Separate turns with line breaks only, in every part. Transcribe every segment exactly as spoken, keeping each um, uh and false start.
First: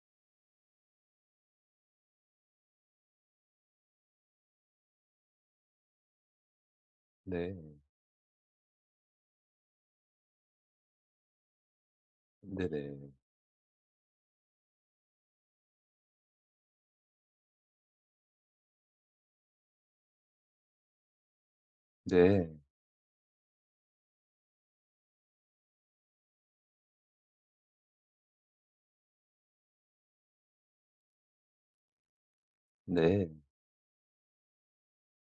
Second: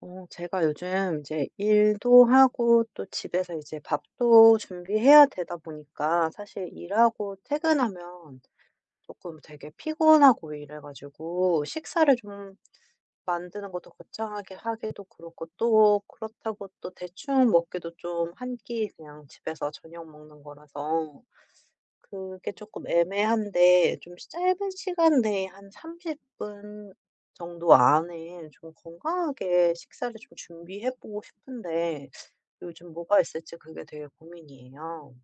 어 제가 요즘 이제 일도 하고 또 집에서 이제 밥도 준비해야 되다 보니까 사실 일하고
네.
퇴근하면 조금 되게 피곤하고 이래 가지고 식사를 좀
네네.
만드는 것도 거창하게 하기도 그렇고, 또 그렇다고 또 대충 먹기도 좀, 한끼 그냥 집에서 저녁 먹는 거라서 그게
네.
조금 애매한데, 좀 짧은 시간 내에 한 삼십 분 정도 안에 좀 건강하게 식사를 좀 준비해 보고 싶은데 요즘 뭐가
네.
있을지 그게 되게 고민이에요.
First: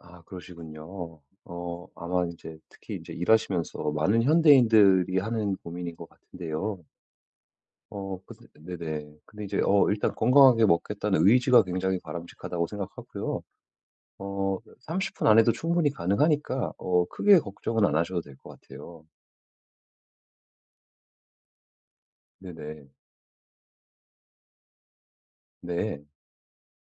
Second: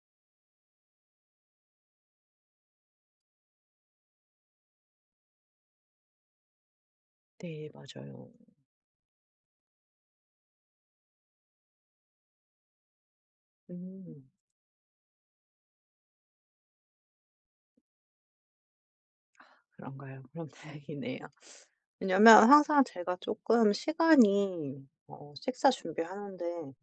아 그러시군요. 어 아마 이제 특히 이제 일하시면서 많은 현대인들이 하는 고민인 것 같은데요.
네,
어
맞아요.
근데 네네. 근데 이제 어 일단 건강하게 먹겠다는 의지가 굉장히 바람직하다고 생각하고요.
음.
어 삼십 분 안에도 충분히 가능하니까 어 크게 걱정은 안 하셔도 될 것 같아요.
그런가요? 그럼 다행이네요. 왜냐면 항상
네네.
제가 조금 시간이 어 식사
네.
준비하는데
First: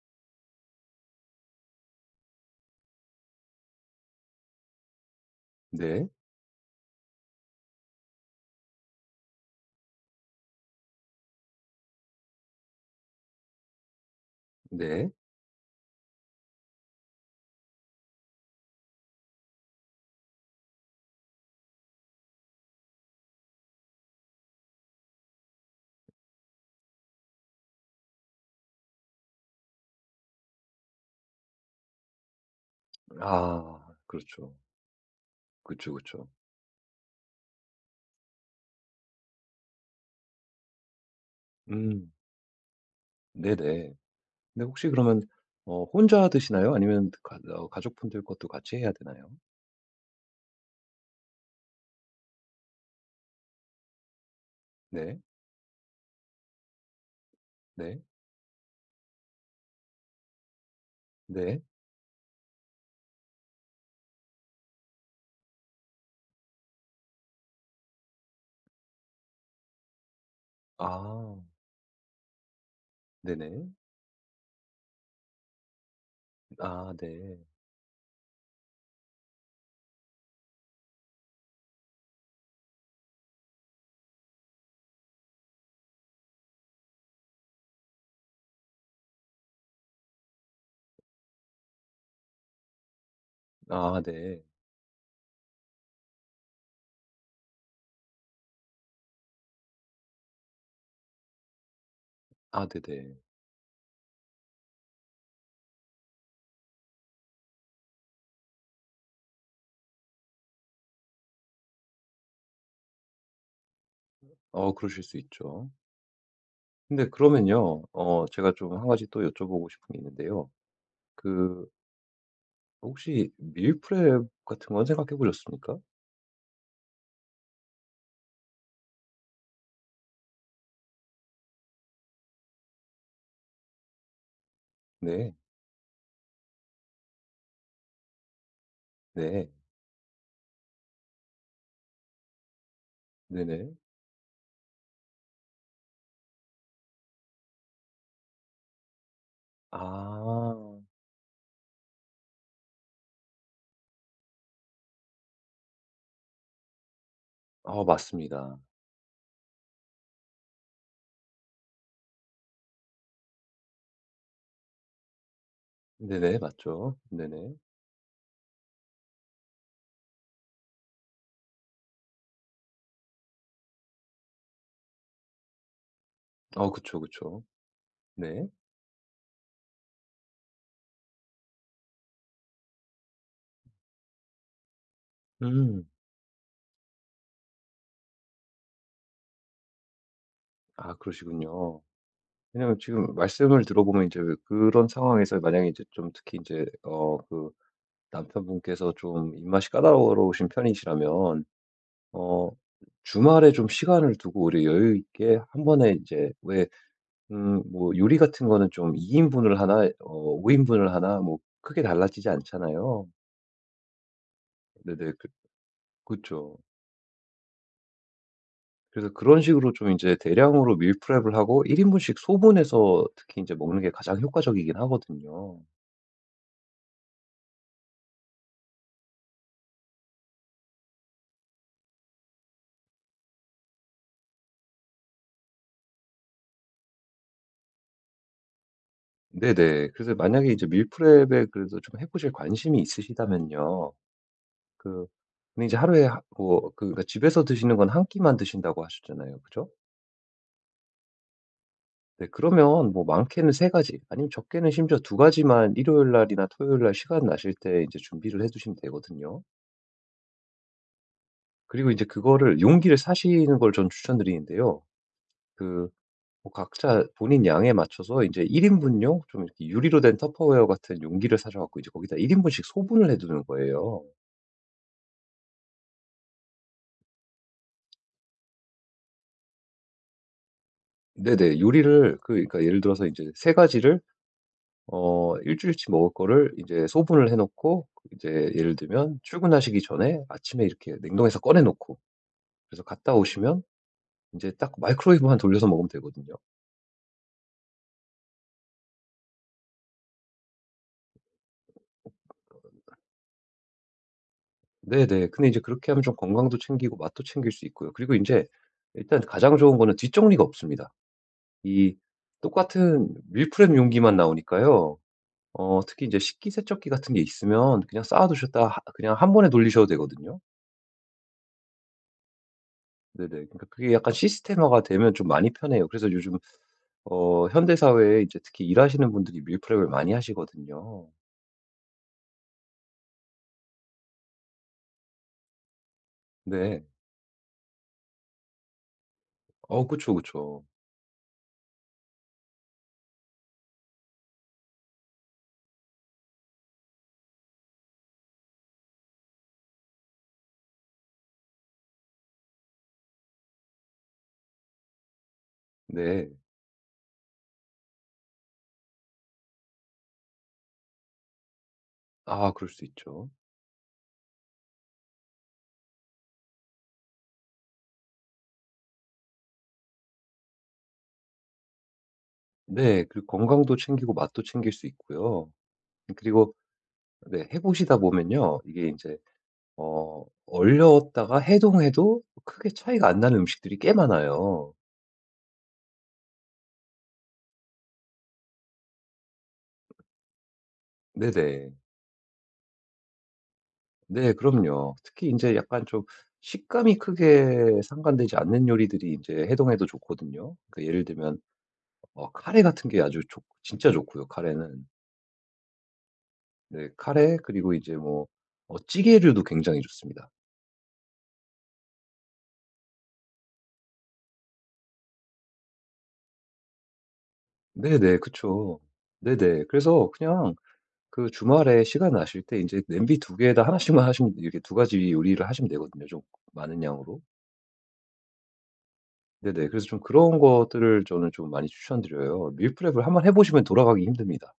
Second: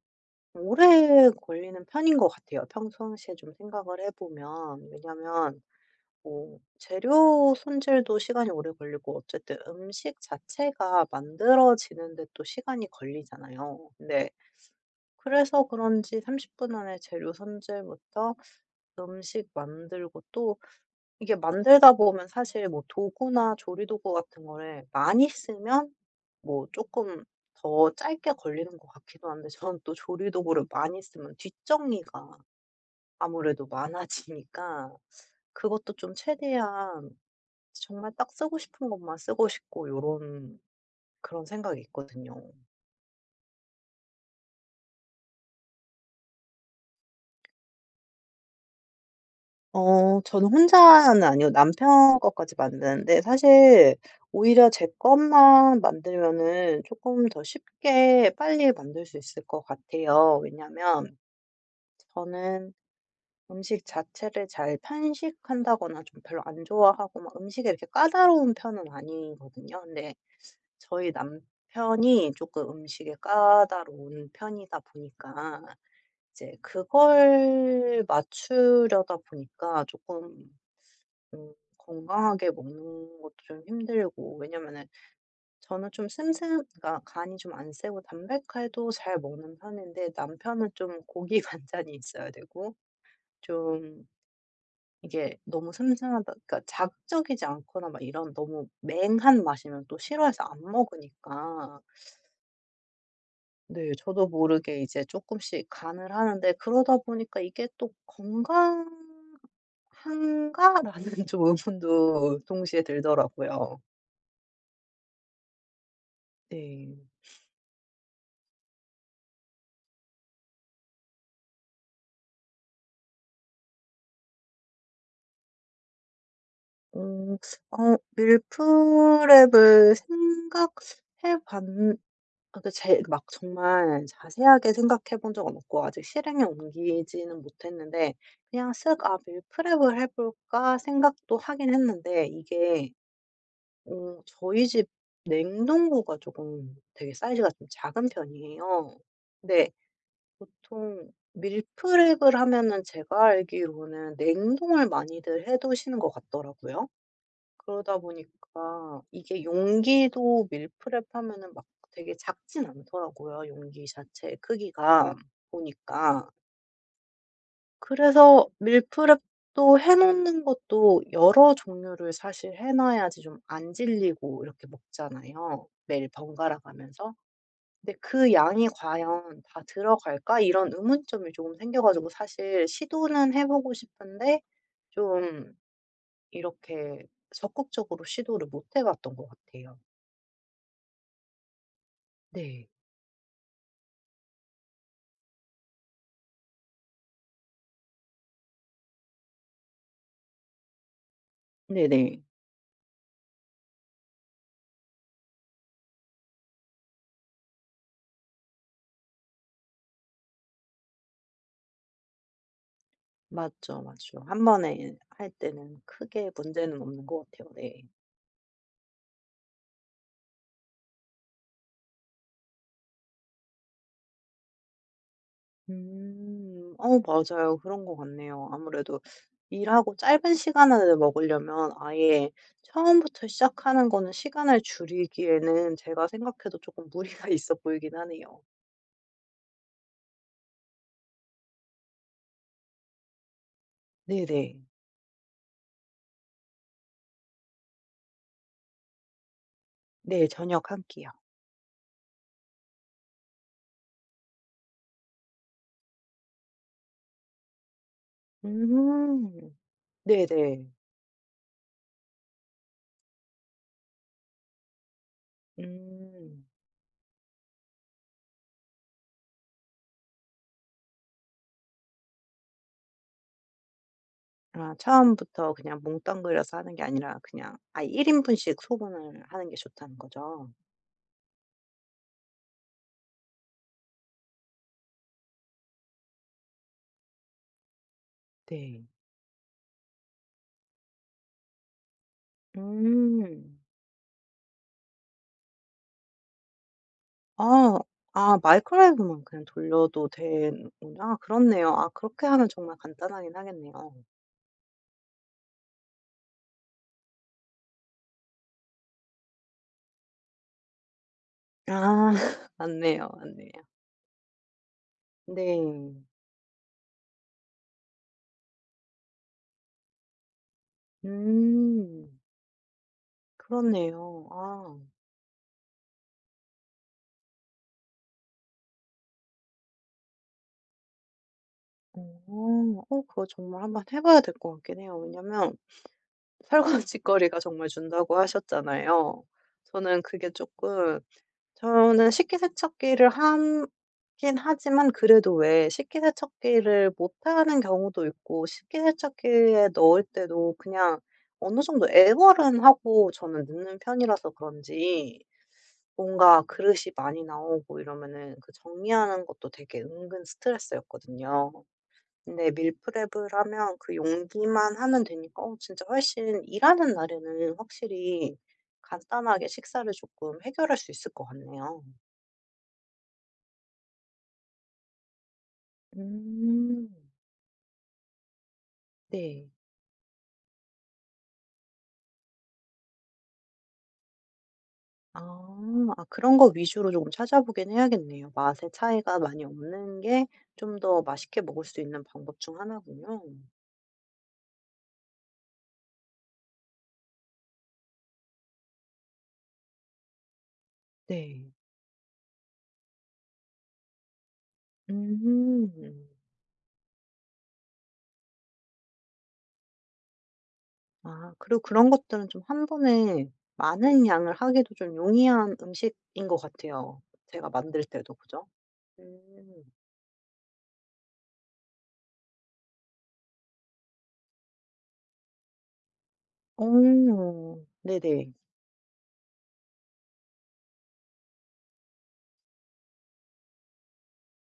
오래 걸리는 편인 것 같아요, 평상시에 좀 생각을 해 보면. 왜냐면
네.
뭐 재료 손질도 시간이 오래 걸리고, 어쨌든 음식 자체가 만들어지는 데 또 시간이 걸리잖아요. 근데
네.
그래서 그런지 삼십 분 안에 재료 손질부터 음식 만들고, 또 이게 만들다 보면 사실 뭐 도구나 조리도구 같은 거를 많이 쓰면 뭐 조금 더 짧게 걸리는 것 같기도 한데, 저는 또 조리도구를 많이 쓰면 뒷정리가 아무래도
아 그렇죠.
많아지니까,
그쵸,
그것도 좀
그쵸.
최대한 정말 딱 쓰고 싶은 것만 쓰고 싶고, 요런 그런 생각이
음.
있거든요.
네네. 근데 혹시 그러면 어 혼자 드시나요? 아니면 가 어 가족분들 것도 같이 해야 되나요?
어 저는 혼자는 아니고 남편 것까지 만드는데, 사실 오히려 제
네.
것만 만들면은 조금 더
네.
쉽게 빨리 만들 수 있을 것 같아요. 왜냐면
네.
저는 음식 자체를 잘 편식한다거나 좀 별로 안 좋아하고 막 음식에 이렇게 까다로운 편은 아니거든요. 근데 저희
아.
남편이 조금 음식에
네네.
까다로운 편이다 보니까, 이제
아 네.
그걸 맞추려다 보니까 조금 좀 건강하게 먹는 것도 좀 힘들고, 왜냐면은 저는 좀 슴슴, 그러니까 간이 좀 안 세고 담백해도 잘 먹는 편인데, 남편은 좀 고기 간장이 있어야 되고,
아
좀
네.
이게 너무 슴슴하다, 그러니까 자극적이지 않거나 막 이런 너무 맹한 맛이면 또 싫어해서 안 먹으니까,
아 네네.
네, 저도 모르게 이제 조금씩 간을 하는데, 그러다 보니까 이게 또 '건강한가?'라는 좀 의문도 동시에 들더라고요.
어 그러실 수 있죠.
네.
근데 그러면요. 어 제가 좀 한 가지 또 여쭤보고 싶은 게 있는데요. 그 혹시 밀프렙 같은 건 생각해 보셨습니까?
어. 어 밀프렙을 생각해 봤는 아 그 제 막 정말 자세하게 생각해
네.
본 적은 없고, 아직 실행에 옮기지는 못했는데, 그냥 쓱 '아
네.
밀프렙을 해 볼까.' 생각도 하긴 했는데, 이게
네네.
어 저희 집 냉동고가 조금 되게 사이즈가 좀 작은 편이에요. 근데
아.
보통 밀프렙을 하면은 제가 알기로는 냉동을 많이들 해 두시는 것 같더라고요.
아
그러다
맞습니다.
보니까 이게 용기도 밀프렙 하면은 막 되게 작진 않더라고요, 용기 자체의 크기가 보니까.
네네. 맞죠. 네네.
그래서 밀프렙도 해 놓는 것도 여러 종류를 사실 해 놔야지 좀 안 질리고 이렇게 먹잖아요, 매일 번갈아
어 그쵸,
가면서.
그쵸.
근데 '그
네.
양이 과연 다 들어갈까?' 이런 의문점이 조금 생겨 가지고 사실 시도는 해 보고 싶은데, 좀
음.
이렇게 적극적으로 시도를 못 해 봤던 것 같아요.
아 그러시군요.
네.
왜냐면 지금 말씀을 들어보면 이제 그런 상황에서 만약에 이제 좀 특히 이제 어 그 남편분께서 좀 입맛이 까다로우신 편이시라면
네네.
어 주말에 좀 시간을 두고 우리 여유 있게 한 번에 이제 왜 음 뭐 요리 같은 거는 좀 이 인분 인분을 하나 어 오 인분 인분을 하나 뭐 크게 달라지지 않잖아요.
맞죠, 맞죠. 한 번에
네네. 그
할 때는 크게
그쵸.
문제는 없는 것 같아요. 네.
그래서 그런 식으로 좀 이제 대량으로 밀프렙을 하고 일 인분 인분씩 소분해서 특히 이제 먹는 게 가장 효과적이긴 하거든요.
음. 어, 맞아요. 그런 것 같네요. 아무래도 일하고 짧은 시간 안에 먹으려면, 아예 처음부터 시작하는 거는 시간을 줄이기에는 제가 생각해도 조금 무리가 있어 보이긴 하네요.
네네. 그래서 만약에 이제 밀프렙에 그래서 좀 해 보실 관심이 있으시다면요.
네네.
그 근데 이제 하루에 하 뭐 그 그러니까 집에서 드시는 건 한 끼만 드신다고 하셨잖아요. 그죠?
네. 저녁 한 끼요.
네 그러면 뭐 많게는 세 가지 아니면 적게는 심지어 두 가지만 일요일 날이나 토요일 날 시간 나실 때 이제 준비를 해 두시면 되거든요.
음. 네네.
그리고 이제 그거를 용기를 사시는 걸 전 추천드리는데요. 그
음.
뭐 각자 본인 양에 맞춰서 이제1 인분용 좀 이렇게 유리로 된 터퍼웨어 같은 용기를 사셔 갖고 이제 거기다 일 인분 인분씩 소분을 해 두는 거예요.
아 처음부터 그냥 몽땅 그려서 하는 게 아니라, 그냥 아예 일 인분 인분씩 소분을 하는 게 좋다는 거죠?
네네. 요리를 그 그러니까 예를 들어서 인제 세 가지를 어 일 주일치 먹을 거를 이제 소분을 해 놓고 이제 예를
네.
들면 출근하시기 전에 아침에 이렇게 냉동해서 꺼내 놓고 그래서 갔다
음.
오시면 인제 딱 마이크로웨이브만 돌려서 먹으면 되거든요.
아. 아 마이크로웨이브만 그냥 돌려도 되는구나. 그렇네요. 아 그렇게 하면 정말 간단하긴 하겠네요.
네네. 근데 이제 그렇게 하면 좀 건강도 챙기고 맛도 챙길 수 있고요. 그리고 인제 일단 가장 좋은 거는 뒷정리가 없습니다. 이
아
똑같은
맞네요, 맞네요.
밀프렙 용기만 나오니까요. 어
네.
특히 이제 식기세척기 같은 게 있으면 그냥 쌓아 두셨다가 하 그냥 한 번에 돌리셔도 되거든요.
음.
네네. 그러니까 그게 약간
그렇네요. 아.
시스템화가 되면 좀 많이 편해요. 그래서 요즘 어 현대 사회에 이제 특히 일하시는 분들이 밀프렙을 많이 하시거든요.
어. 어 그거 정말 한번 해 봐야 될 것 같긴 해요. 왜냐면
네.
설거짓거리가 정말 준다고 하셨잖아요.
어
저는
그쵸,
그게
그쵸.
조금. 저는 식기세척기를 하긴 하지만 그래도 왜, 식기세척기를 못하는 경우도 있고, 식기세척기에 넣을 때도 그냥 어느 정도 애벌은 하고 저는 넣는 편이라서 그런지,
네.
뭔가 그릇이 많이 나오고 이러면은 그 정리하는 것도 되게 은근 스트레스였거든요.
아
근데
그럴 수 있죠.
밀프렙을 하면 그 용기만 하면 되니까, 어 진짜 훨씬 일하는 날에는 확실히 간단하게 식사를 조금 해결할 수 있을 것 같네요.
네. 그리고 건강도 챙기고 맛도 챙길 수 있고요. 그리고
음.
네 해 보시다 보면요. 이게 인제
네.
어 얼렸다가 해동해도 크게 차이가 안 나는 음식들이 꽤 많아요.
아. 아 그런 거 위주로 조금 찾아보긴 해야겠네요. 맛의 차이가 많이 없는 게 좀 더 맛있게 먹을
네네.
수 있는 방법 중 하나군요.
네 그럼요. 특히 이제 약간 좀 식감이 크게 상관되지 않는 요리들이 이제 해동에도 좋거든요. 그러니까 예를 들면
네.
어 카레 같은 게 아주 좋 진짜 좋고요 카레는.
음.
네 카레 그리고 이제 뭐 어 찌개류도 굉장히 좋습니다.
아 그리고 그런 것들은 좀 한 번에 많은 양을 하기도 좀 용이한 음식인 것 같아요. 제가 만들 때도
네네.
그죠?
그쵸.
음.
네네. 그래서 그냥 그 주말에 시간 나실 때 이제 냄비 두 개에다 하나 씩만 하시면 이렇게 두 가지 요리를 하시면 되거든요 좀 많은 양으로.
오, 네네.
네네. 그래서 좀 그런 것들을 저는 좀 많이 추천드려요. 밀프렙을 한번 해 보시면 돌아가기 힘듭니다.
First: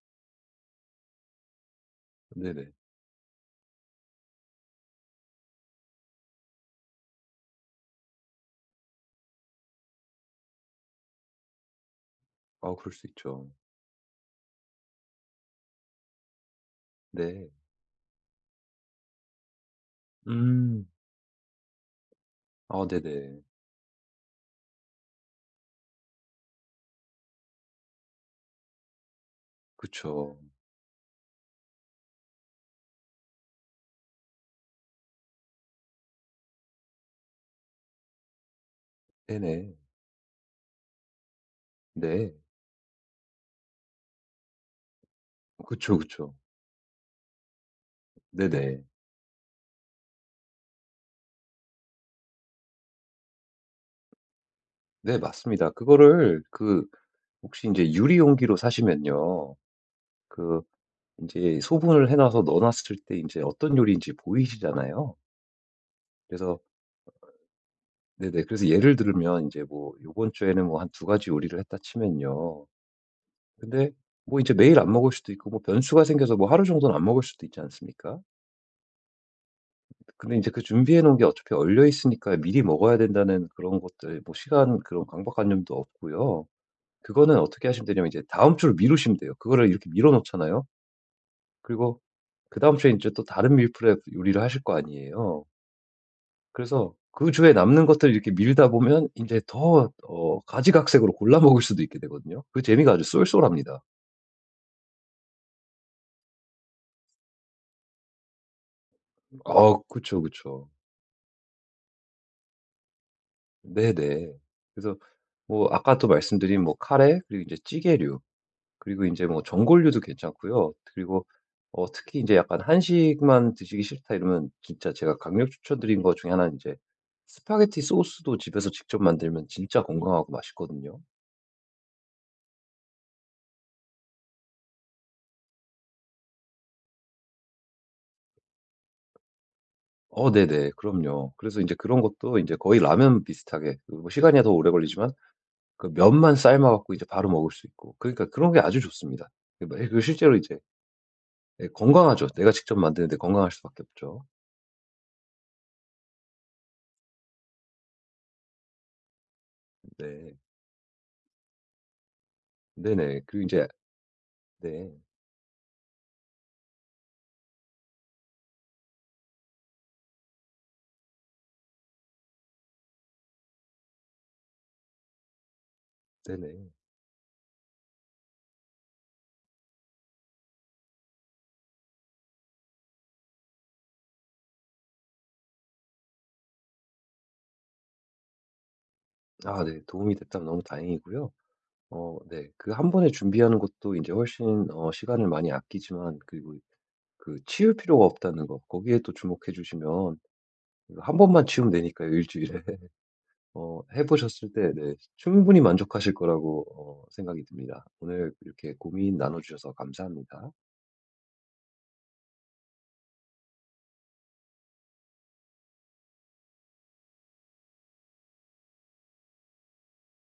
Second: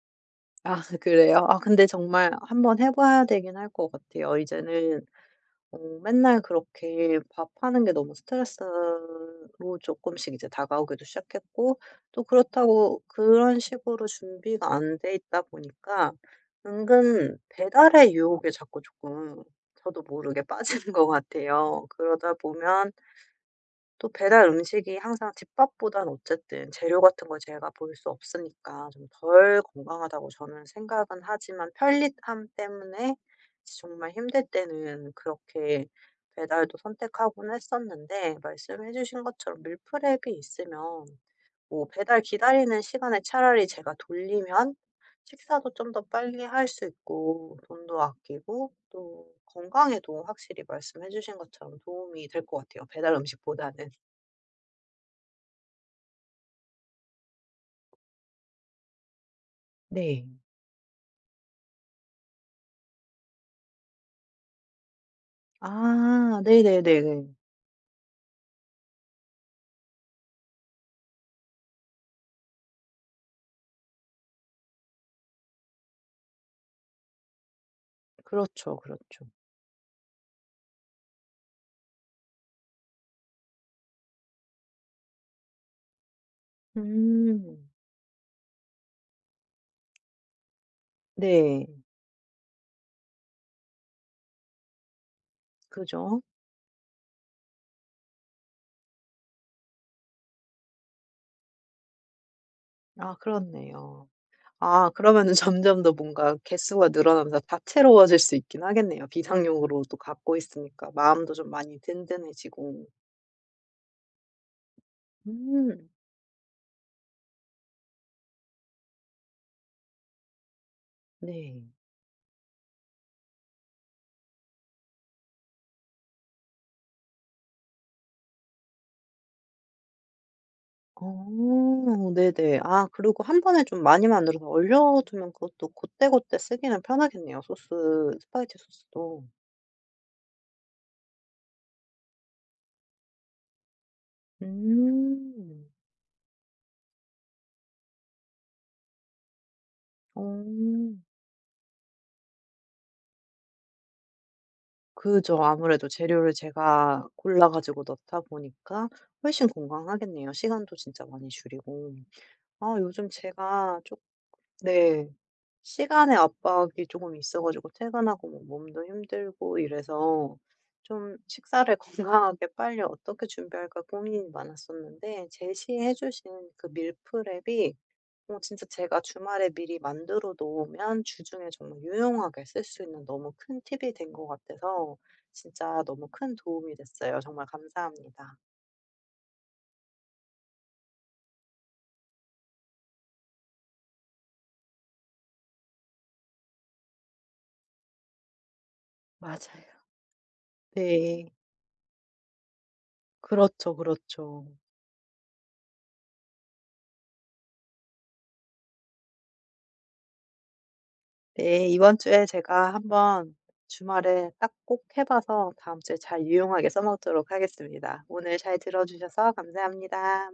아 그래요? 아 근데 정말
네네.
한번 해 봐야 되긴 할 것 같아요, 이제는. 어 맨날 그렇게 밥하는 게 너무 스트레스로 조금씩 이제 다가오기도 시작했고, 또
아 그럴
그렇다고
수 있죠.
그런 식으로 준비가 안 돼 있다 보니까 은근
네.
배달의 유혹에 자꾸 조금 저도 모르게
음.
빠지는 것 같아요. 그러다
아
보면
네네.
또 배달 음식이 항상 집밥보단 어쨌든 재료 같은 걸 제가 볼 수 없으니까 좀 덜 건강하다고
그쵸.
저는 생각은 하지만, 편리함 때문에 정말 힘들 때는 그렇게 배달도 선택하곤 했었는데, 말씀해 주신 것처럼
네네.
밀프렙이 있으면 뭐 배달
네.
기다리는 시간에 차라리 제가 돌리면 식사도 좀
그쵸,
더
그쵸.
빨리 할 수 있고, 돈도 아끼고,
네네.
또 건강에도 확실히 말씀해 주신 것처럼 도움이 될 것 같아요, 배달 음식보다는.
네 맞습니다. 그거를 그 혹시 이제 유리 용기로 사시면요.
네.
그 이제 소분을 해 놔서 넣어 놨을 때 이제 어떤 요리인지 보이시잖아요.
아
그래서
네네네.
네네. 그래서 예를 들면 이제 뭐 요번 주에는 뭐 한 두 가지 요리를 했다 치면요. 근데 뭐 이제 매일 안 먹을 수도 있고 뭐 변수가 생겨서 뭐 하루 정도는 안 먹을 수도 있지 않습니까?
그렇죠, 그렇죠.
근데 이제 그 준비해 놓은 게 어차피 얼려 있으니까 미리 먹어야 된다는 그런 것들 뭐 시간 그런 강박관념도 없고요. 그거는
음.
어떻게 하시면 되냐면 이제 다음 주로 미루시면 돼요. 그거를 이렇게 미뤄 놓잖아요.
네.
그리고 그다음 주에 이제 또 다른 밀프렙 요리를 하실 거 아니에요.
그죠.
그래서 그 주에 남는 것들을 이렇게 밀다 보면 이제 더 어 가지각색으로 골라 먹을 수도 있게 되거든요. 그 재미가 아주
아
쏠쏠합니다.
그렇네요. 아 그러면은 점점 더 뭔가 개수가 늘어나면서 다채로워질 수 있긴 하겠네요.
아
비상용으로 또
그쵸,
갖고
그쵸.
있으니까 마음도 좀 많이 든든해지고.
네네. 그래서 뭐
음.
아까 또 말씀드린 뭐 카레 그리고 이제 찌개류 그리고 이제 뭐 전골류도 괜찮고요. 그리고
네.
어 특히 이제 약간 '한식만 드시기 싫다.' 이러면 진짜 제가 강력 추천드린 것 중에 하나는 이제 스파게티 소스도 집에서 직접 만들면 진짜 건강하고 맛있거든요.
어, 네네. 아 그리고 한 번에 좀 많이 만들어서 얼려 두면 그것도 고때고때 쓰기는 편하겠네요, 소스, 스파게티 소스도.
어 네네. 그럼요. 그래서 이제 그런 것도 이제 거의 라면 비슷하게 그뭐 시간이 더 오래 걸리지만
음.
그 면만 삶아 갖고 이제 바로 먹을 수 있고 그러니까 그런 게 아주 좋습니다. 그 뭐 예 그 실제로
어.
이제 예 건강하죠. 내가 직접 만드는데 건강할 수밖에 없죠.
그죠. 아무래도 재료를 제가 골라 가지고 넣다 보니까 훨씬 건강하겠네요.
네.
시간도 진짜 많이 줄이고. 아 요즘
네네. 그리고 이제
제가 쪼
네.
네. 시간의 압박이 조금 있어 가지고 퇴근하고 뭐 몸도 힘들고 이래서 좀 식사를 건강하게 빨리 어떻게 준비할까 고민이 많았었는데, 제시해 주신 그
네네.
밀프렙이 어 진짜 제가 주말에 미리 만들어 놓으면 주중에 정말 유용하게 쓸 수 있는 너무 큰 팁이 된 것 같아서 진짜 너무 큰 도움이 됐어요. 정말 감사합니다.
아 네. 도움이 됐다면 너무 다행이고요. 어 네. 그 한 번에 준비하는 것도 이제 훨씬 어 시간을 많이 아끼지만 그리고 그 치울 필요가 없다는 거 거기에 또 주목해
맞아요.
주시면 이거 한
네.
번만 치우면 되니까요 일 주일에.
그렇죠,
어 해
그렇죠.
보셨을 때 네 충분히 만족하실 거라고 어 생각이 듭니다. 오늘 이렇게 고민 나눠 주셔서 감사합니다.
네. 이번 주에 제가 한번 주말에 딱 꼭 해 봐서 다음 주에 잘 유용하게 써 먹도록 하겠습니다. 오늘 잘 들어 주셔서 감사합니다.